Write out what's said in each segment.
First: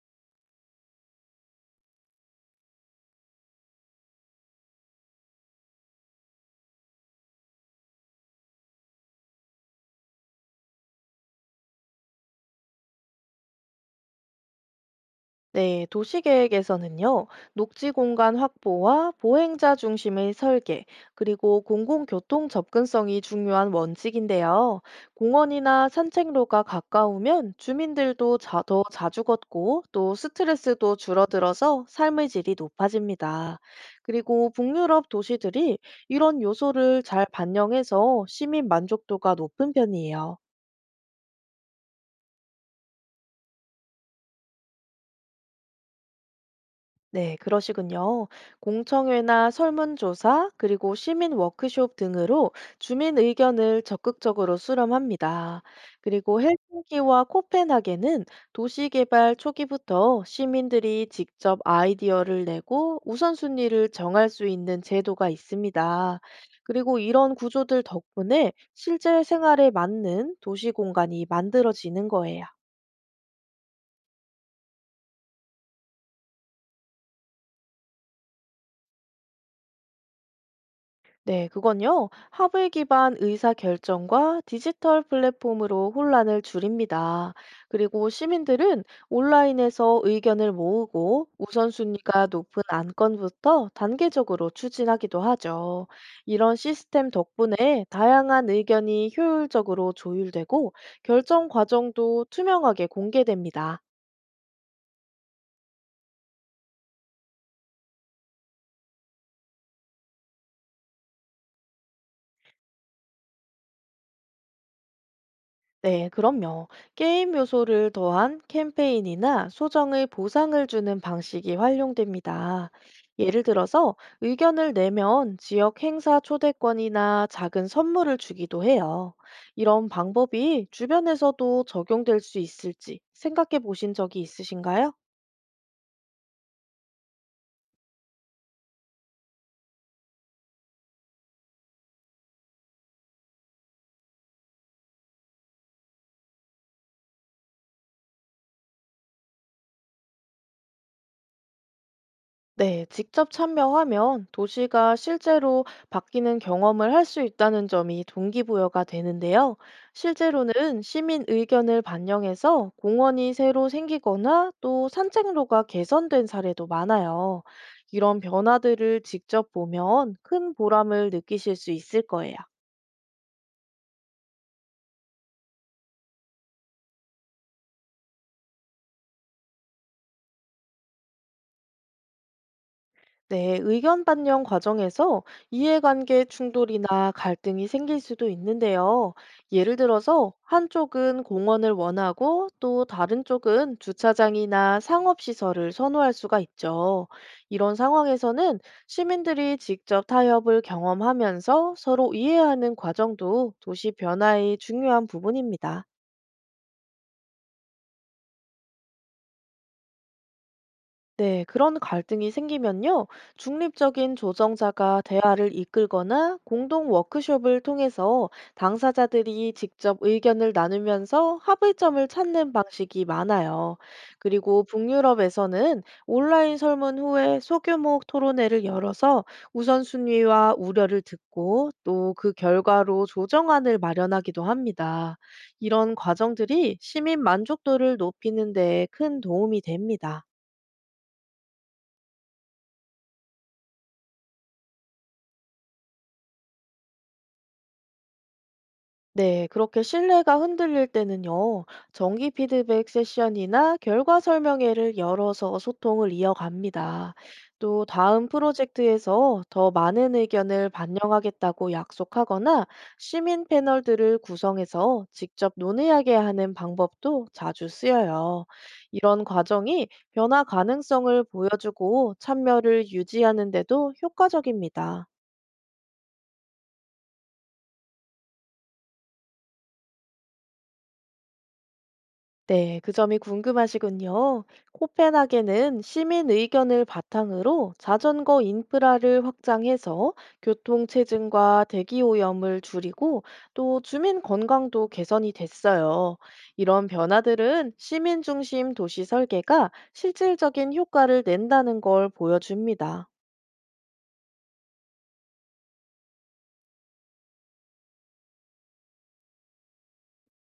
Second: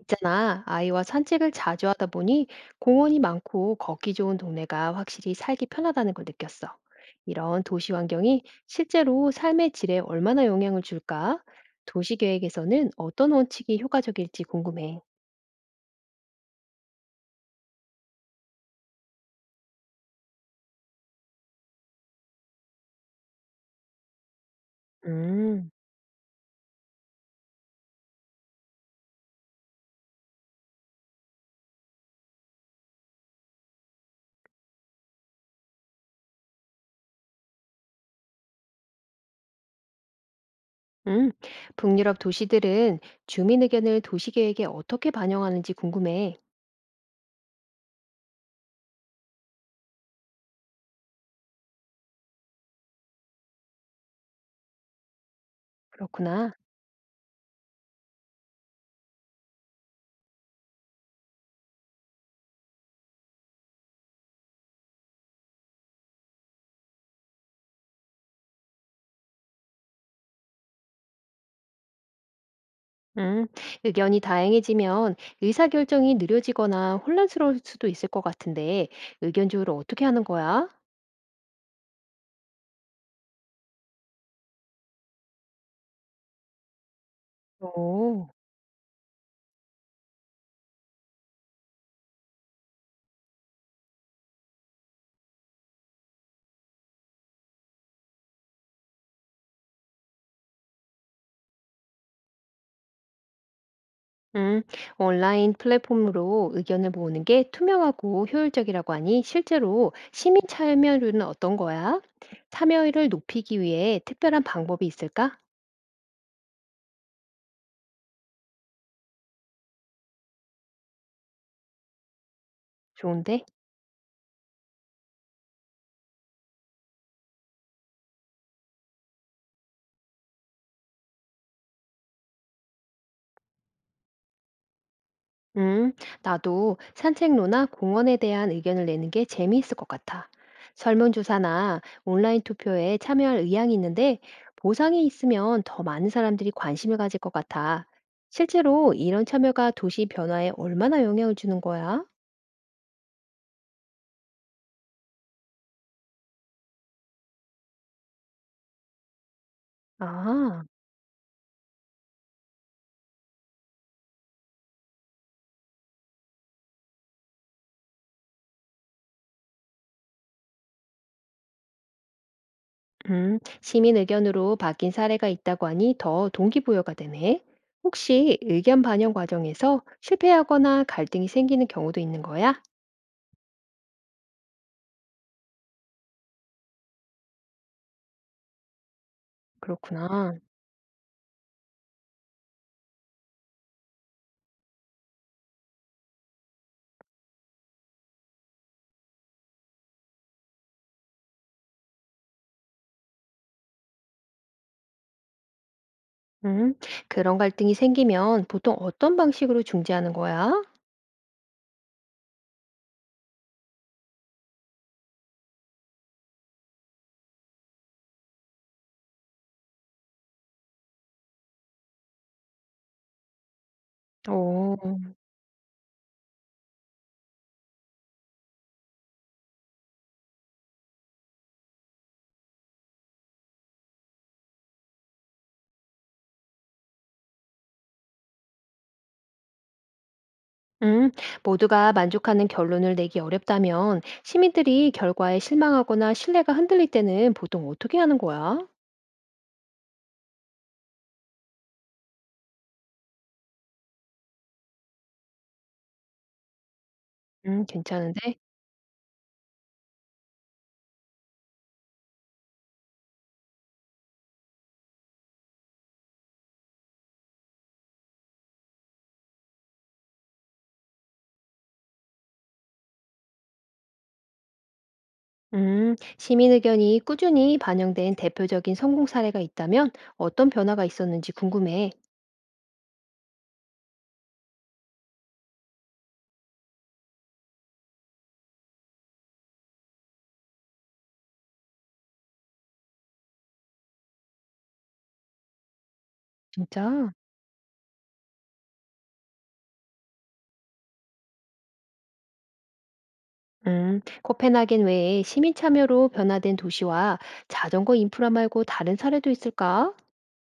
있잖아, 아이와 산책을 자주 하다 보니 공원이 많고 걷기 좋은 동네가 확실히 살기 편하다는 걸 느꼈어. 이런 도시 환경이 실제로 삶의 질에 얼마나 영향을 줄까? 도시 계획에서는 어떤 원칙이 효과적일지 궁금해. 네, 도시계획에서는요, 녹지 공간 확보와 보행자 중심의 설계, 그리고 공공교통 접근성이 중요한 원칙인데요. 음, 공원이나 산책로가 가까우면 주민들도 더 자주 걷고 또 스트레스도 줄어들어서 삶의 질이 높아집니다. 그리고 북유럽 도시들이 이런 요소를 잘 반영해서 시민 만족도가 높은 편이에요. 음. 북유럽 도시들은 주민 의견을 도시 계획에 어떻게 반영하는지 궁금해. 네, 그러시군요. 공청회나 설문조사, 그리고 시민 워크숍 등으로 주민 의견을 적극적으로 수렴합니다. 그리고 그렇구나. 헬싱키와 코펜하겐은 도시개발 초기부터 시민들이 직접 아이디어를 내고 우선순위를 정할 수 있는 제도가 있습니다. 그리고 이런 구조들 덕분에 실제 생활에 맞는 도시 공간이 만들어지는 거예요. 음, 의견이 다양해지면 의사결정이 느려지거나 혼란스러울 수도 있을 것 같은데, 의견 조율을 어떻게 하는 거야? 네, 그건요. 합의 기반 의사 결정과 디지털 플랫폼으로 혼란을 줄입니다. 그리고 오. 시민들은 온라인에서 의견을 모으고 우선순위가 높은 안건부터 단계적으로 추진하기도 하죠. 이런 시스템 덕분에 다양한 의견이 효율적으로 조율되고 결정 과정도 투명하게 공개됩니다. 음, 온라인 플랫폼으로 의견을 모으는 게 투명하고 효율적이라고 하니 실제로 시민 참여율은 어떤 거야? 참여율을 높이기 위해 특별한 방법이 있을까? 네, 그럼요. 게임 요소를 더한 캠페인이나 소정의 보상을 주는 방식이 활용됩니다. 예를 좋은데? 들어서 의견을 내면 지역 행사 초대권이나 작은 선물을 주기도 해요. 이런 방법이 주변에서도 적용될 수 있을지 생각해 보신 적이 있으신가요? 음, 나도 산책로나 공원에 대한 의견을 내는 게 재미있을 것 같아. 설문조사나 온라인 투표에 참여할 의향이 있는데 보상이 있으면 더 많은 사람들이 관심을 가질 것 같아. 실제로 이런 참여가 도시 변화에 얼마나 영향을 주는 거야? 네, 직접 참여하면 도시가 실제로 바뀌는 경험을 할 수 있다는 점이 동기부여가 되는데요. 아. 실제로는 시민 의견을 반영해서 공원이 새로 생기거나 또 산책로가 개선된 사례도 많아요. 이런 변화들을 직접 보면 큰 보람을 느끼실 수 있을 거예요. 시민 의견으로 바뀐 사례가 있다고 하니 더 동기부여가 되네. 혹시 의견 반영 과정에서 실패하거나 갈등이 생기는 경우도 있는 거야? 네, 의견 반영 과정에서 이해관계 충돌이나 갈등이 생길 수도 있는데요. 예를 들어서 그렇구나. 한쪽은 공원을 원하고 또 다른 쪽은 주차장이나 상업시설을 선호할 수가 있죠. 이런 상황에서는 시민들이 직접 타협을 경험하면서 서로 이해하는 과정도 도시 변화의 중요한 부분입니다. 음, 그런 갈등이 생기면 보통 어떤 방식으로 중재하는 거야? 네, 그런 갈등이 생기면요, 중립적인 조정자가 대화를 이끌거나 공동 워크숍을 통해서 당사자들이 직접 의견을 나누면서 합의점을 찾는 방식이 많아요. 그리고 오. 북유럽에서는 온라인 설문 후에 소규모 토론회를 열어서 우선순위와 우려를 듣고 또 그 결과로 조정안을 마련하기도 합니다. 이런 과정들이 시민 만족도를 높이는 데 큰 도움이 됩니다. 음, 모두가 만족하는 결론을 내기 어렵다면 시민들이 결과에 실망하거나 신뢰가 흔들릴 때는 보통 어떻게 하는 거야? 네, 그렇게 신뢰가 흔들릴 때는요, 정기 피드백 세션이나 결과 설명회를 열어서 소통을 이어갑니다. 또 다음 괜찮은데? 프로젝트에서 더 많은 의견을 반영하겠다고 약속하거나 시민 패널들을 구성해서 직접 논의하게 하는 방법도 자주 쓰여요. 이런 과정이 변화 가능성을 보여주고 참여를 유지하는 데도 효과적입니다. 시민 의견이 꾸준히 반영된 대표적인 성공 사례가 있다면 어떤 변화가 있었는지 궁금해. 네, 그 점이 궁금하시군요. 코펜하겐은 시민 의견을 바탕으로 자전거 인프라를 확장해서 교통체증과 대기오염을 줄이고 또 주민 건강도 개선이 됐어요. 이런 진짜? 변화들은 시민 중심 도시 설계가 실질적인 효과를 낸다는 걸 보여줍니다. 코펜하겐 외에 시민 참여로 변화된 도시와 자전거 인프라 말고 다른 사례도 있을까?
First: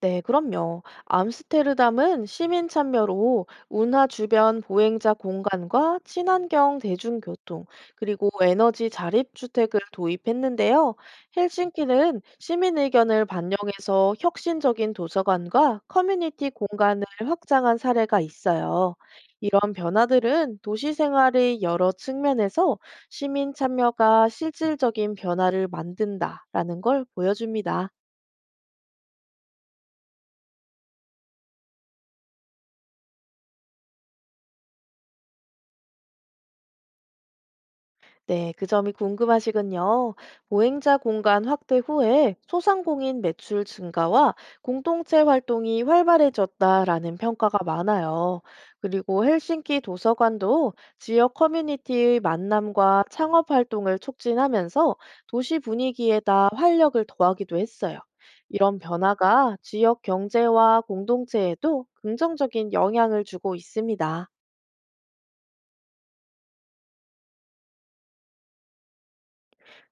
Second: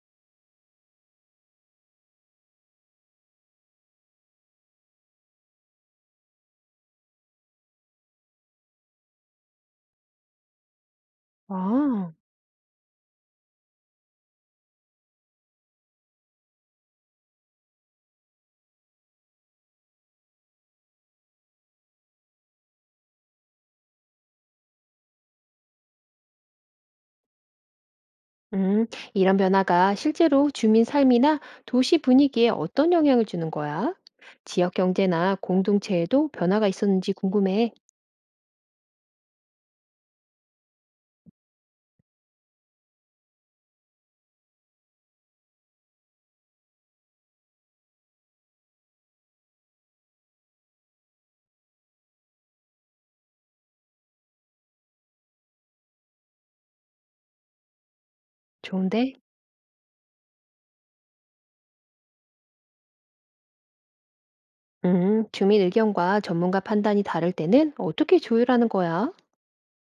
네, 그럼요. 암스테르담은 시민 참여로 운하 주변 보행자 공간과 친환경 대중교통, 그리고 에너지 자립주택을 도입했는데요. 아. 헬싱키는 시민 의견을 반영해서 혁신적인 도서관과 커뮤니티 공간을 확장한 사례가 있어요. 이런 변화들은 도시 생활의 여러 측면에서 시민 참여가 실질적인 변화를 만든다라는 걸 보여줍니다. 음, 이런 변화가 실제로 주민 삶이나 도시 분위기에 어떤 영향을 주는 거야? 지역 경제나 공동체에도 변화가 있었는지 궁금해. 네, 그 점이 궁금하시군요. 보행자 공간 확대 후에 소상공인 매출 증가와 공동체 활동이 활발해졌다라는 평가가 많아요. 그리고 헬싱키 도서관도 지역 커뮤니티의 만남과 창업 활동을 촉진하면서 도시 분위기에다 활력을 더하기도 했어요. 이런 좋은데? 변화가 지역 경제와 공동체에도 긍정적인 영향을 주고 있습니다. 주민 의견과 전문가 판단이 다를 때는 어떻게 조율하는 거야?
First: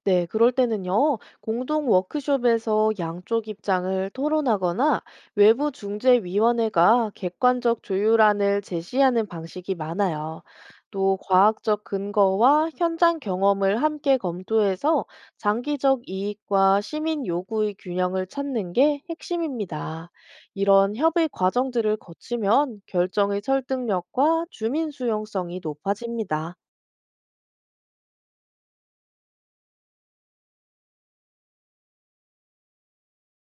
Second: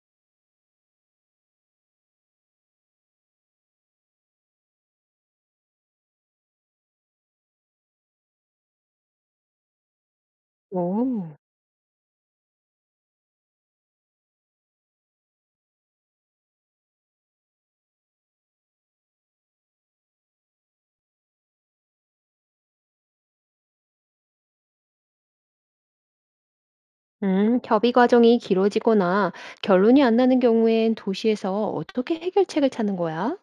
네, 그럴 때는요, 공동 워크숍에서 양쪽 입장을 토론하거나 외부 중재위원회가 객관적 조율안을 제시하는 방식이 많아요. 또 오. 과학적 근거와 현장 경험을 함께 검토해서 장기적 이익과 시민 요구의 균형을 찾는 게 핵심입니다. 이런 협의 과정들을 거치면 결정의 설득력과 주민 수용성이 높아집니다. 협의 과정이 길어지거나 결론이 안 나는 경우엔 도시에서 어떻게 해결책을 찾는 거야?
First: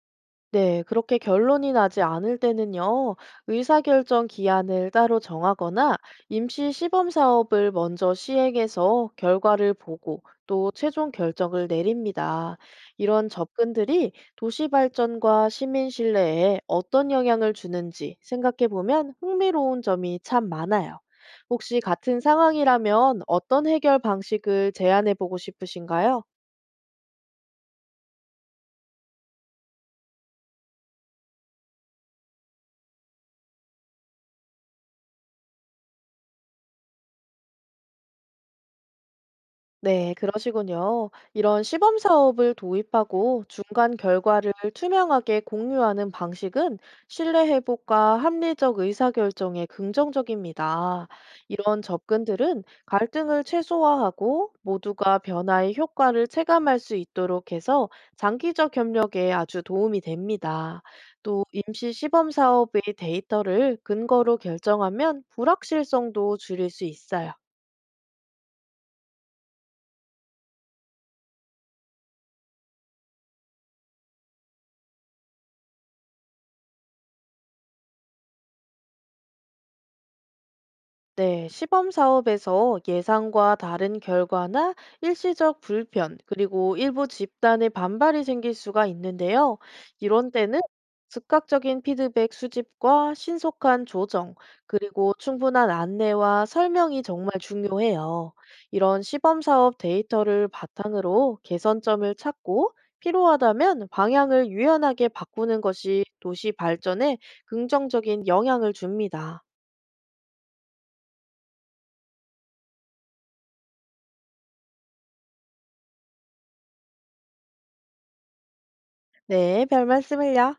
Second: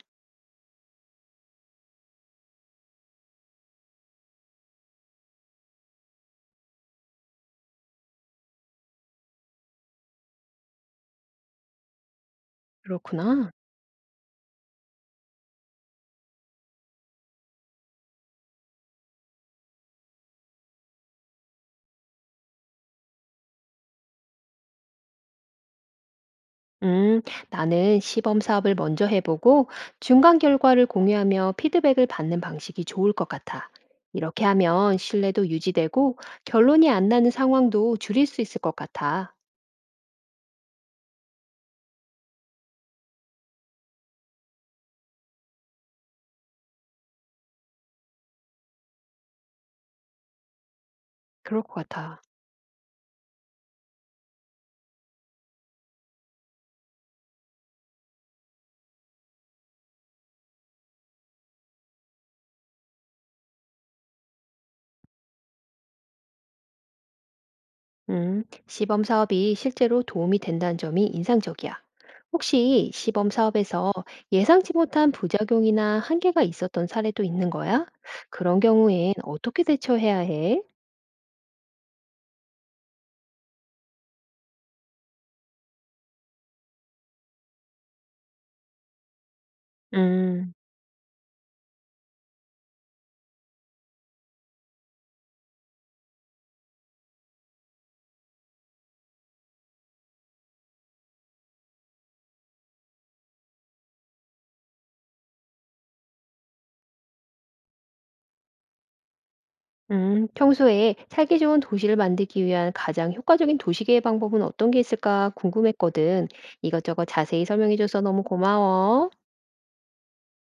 네, 그렇게 결론이 나지 않을 때는요, 의사결정 기한을 따로 정하거나 임시 시범 사업을 먼저 시행해서 결과를 보고 또 최종 결정을 내립니다. 이런 그렇구나. 접근들이 도시 발전과 시민 신뢰에 어떤 영향을 주는지 생각해 보면 흥미로운 점이 참 많아요. 혹시 같은 상황이라면 어떤 해결 방식을 제안해 보고 싶으신가요? 음, 나는 시범 사업을 먼저 해보고 중간 결과를 공유하며 피드백을 받는 방식이 좋을 것 같아. 이렇게 하면 신뢰도 유지되고 결론이 안 나는 상황도 줄일 수 있을 것 같아. 네, 그러시군요. 이런 시범 사업을 도입하고 중간 결과를 투명하게 공유하는 방식은 신뢰 회복과 합리적 의사결정에 긍정적입니다. 그럴 것 이런 같아. 접근들은 갈등을 최소화하고 모두가 변화의 효과를 체감할 수 있도록 해서 장기적 협력에 아주 도움이 됩니다. 또 임시 시범 사업의 데이터를 근거로 결정하면 불확실성도 줄일 수 있어요. 시범 사업이 실제로 도움이 된다는 점이 인상적이야. 혹시 시범 사업에서 예상치 못한 부작용이나 한계가 있었던 사례도 있는 거야? 그런 경우엔 어떻게 대처해야 해? 네, 시범 사업에서 예상과 다른 결과나 일시적 불편, 그리고 일부 집단의 반발이 생길 수가 있는데요. 이런 음. 때는 즉각적인 피드백 수집과 신속한 조정, 그리고 충분한 안내와 설명이 정말 중요해요. 이런 시범 사업 데이터를 바탕으로 개선점을 찾고 필요하다면 방향을 유연하게 바꾸는 것이 도시 발전에 긍정적인 영향을 줍니다. 평소에 살기 좋은 도시를 만들기 위한 가장 효과적인 도시계획 방법은 어떤 게 있을까 궁금했거든. 이것저것 자세히 설명해줘서 너무 고마워. 네, 별 말씀을요.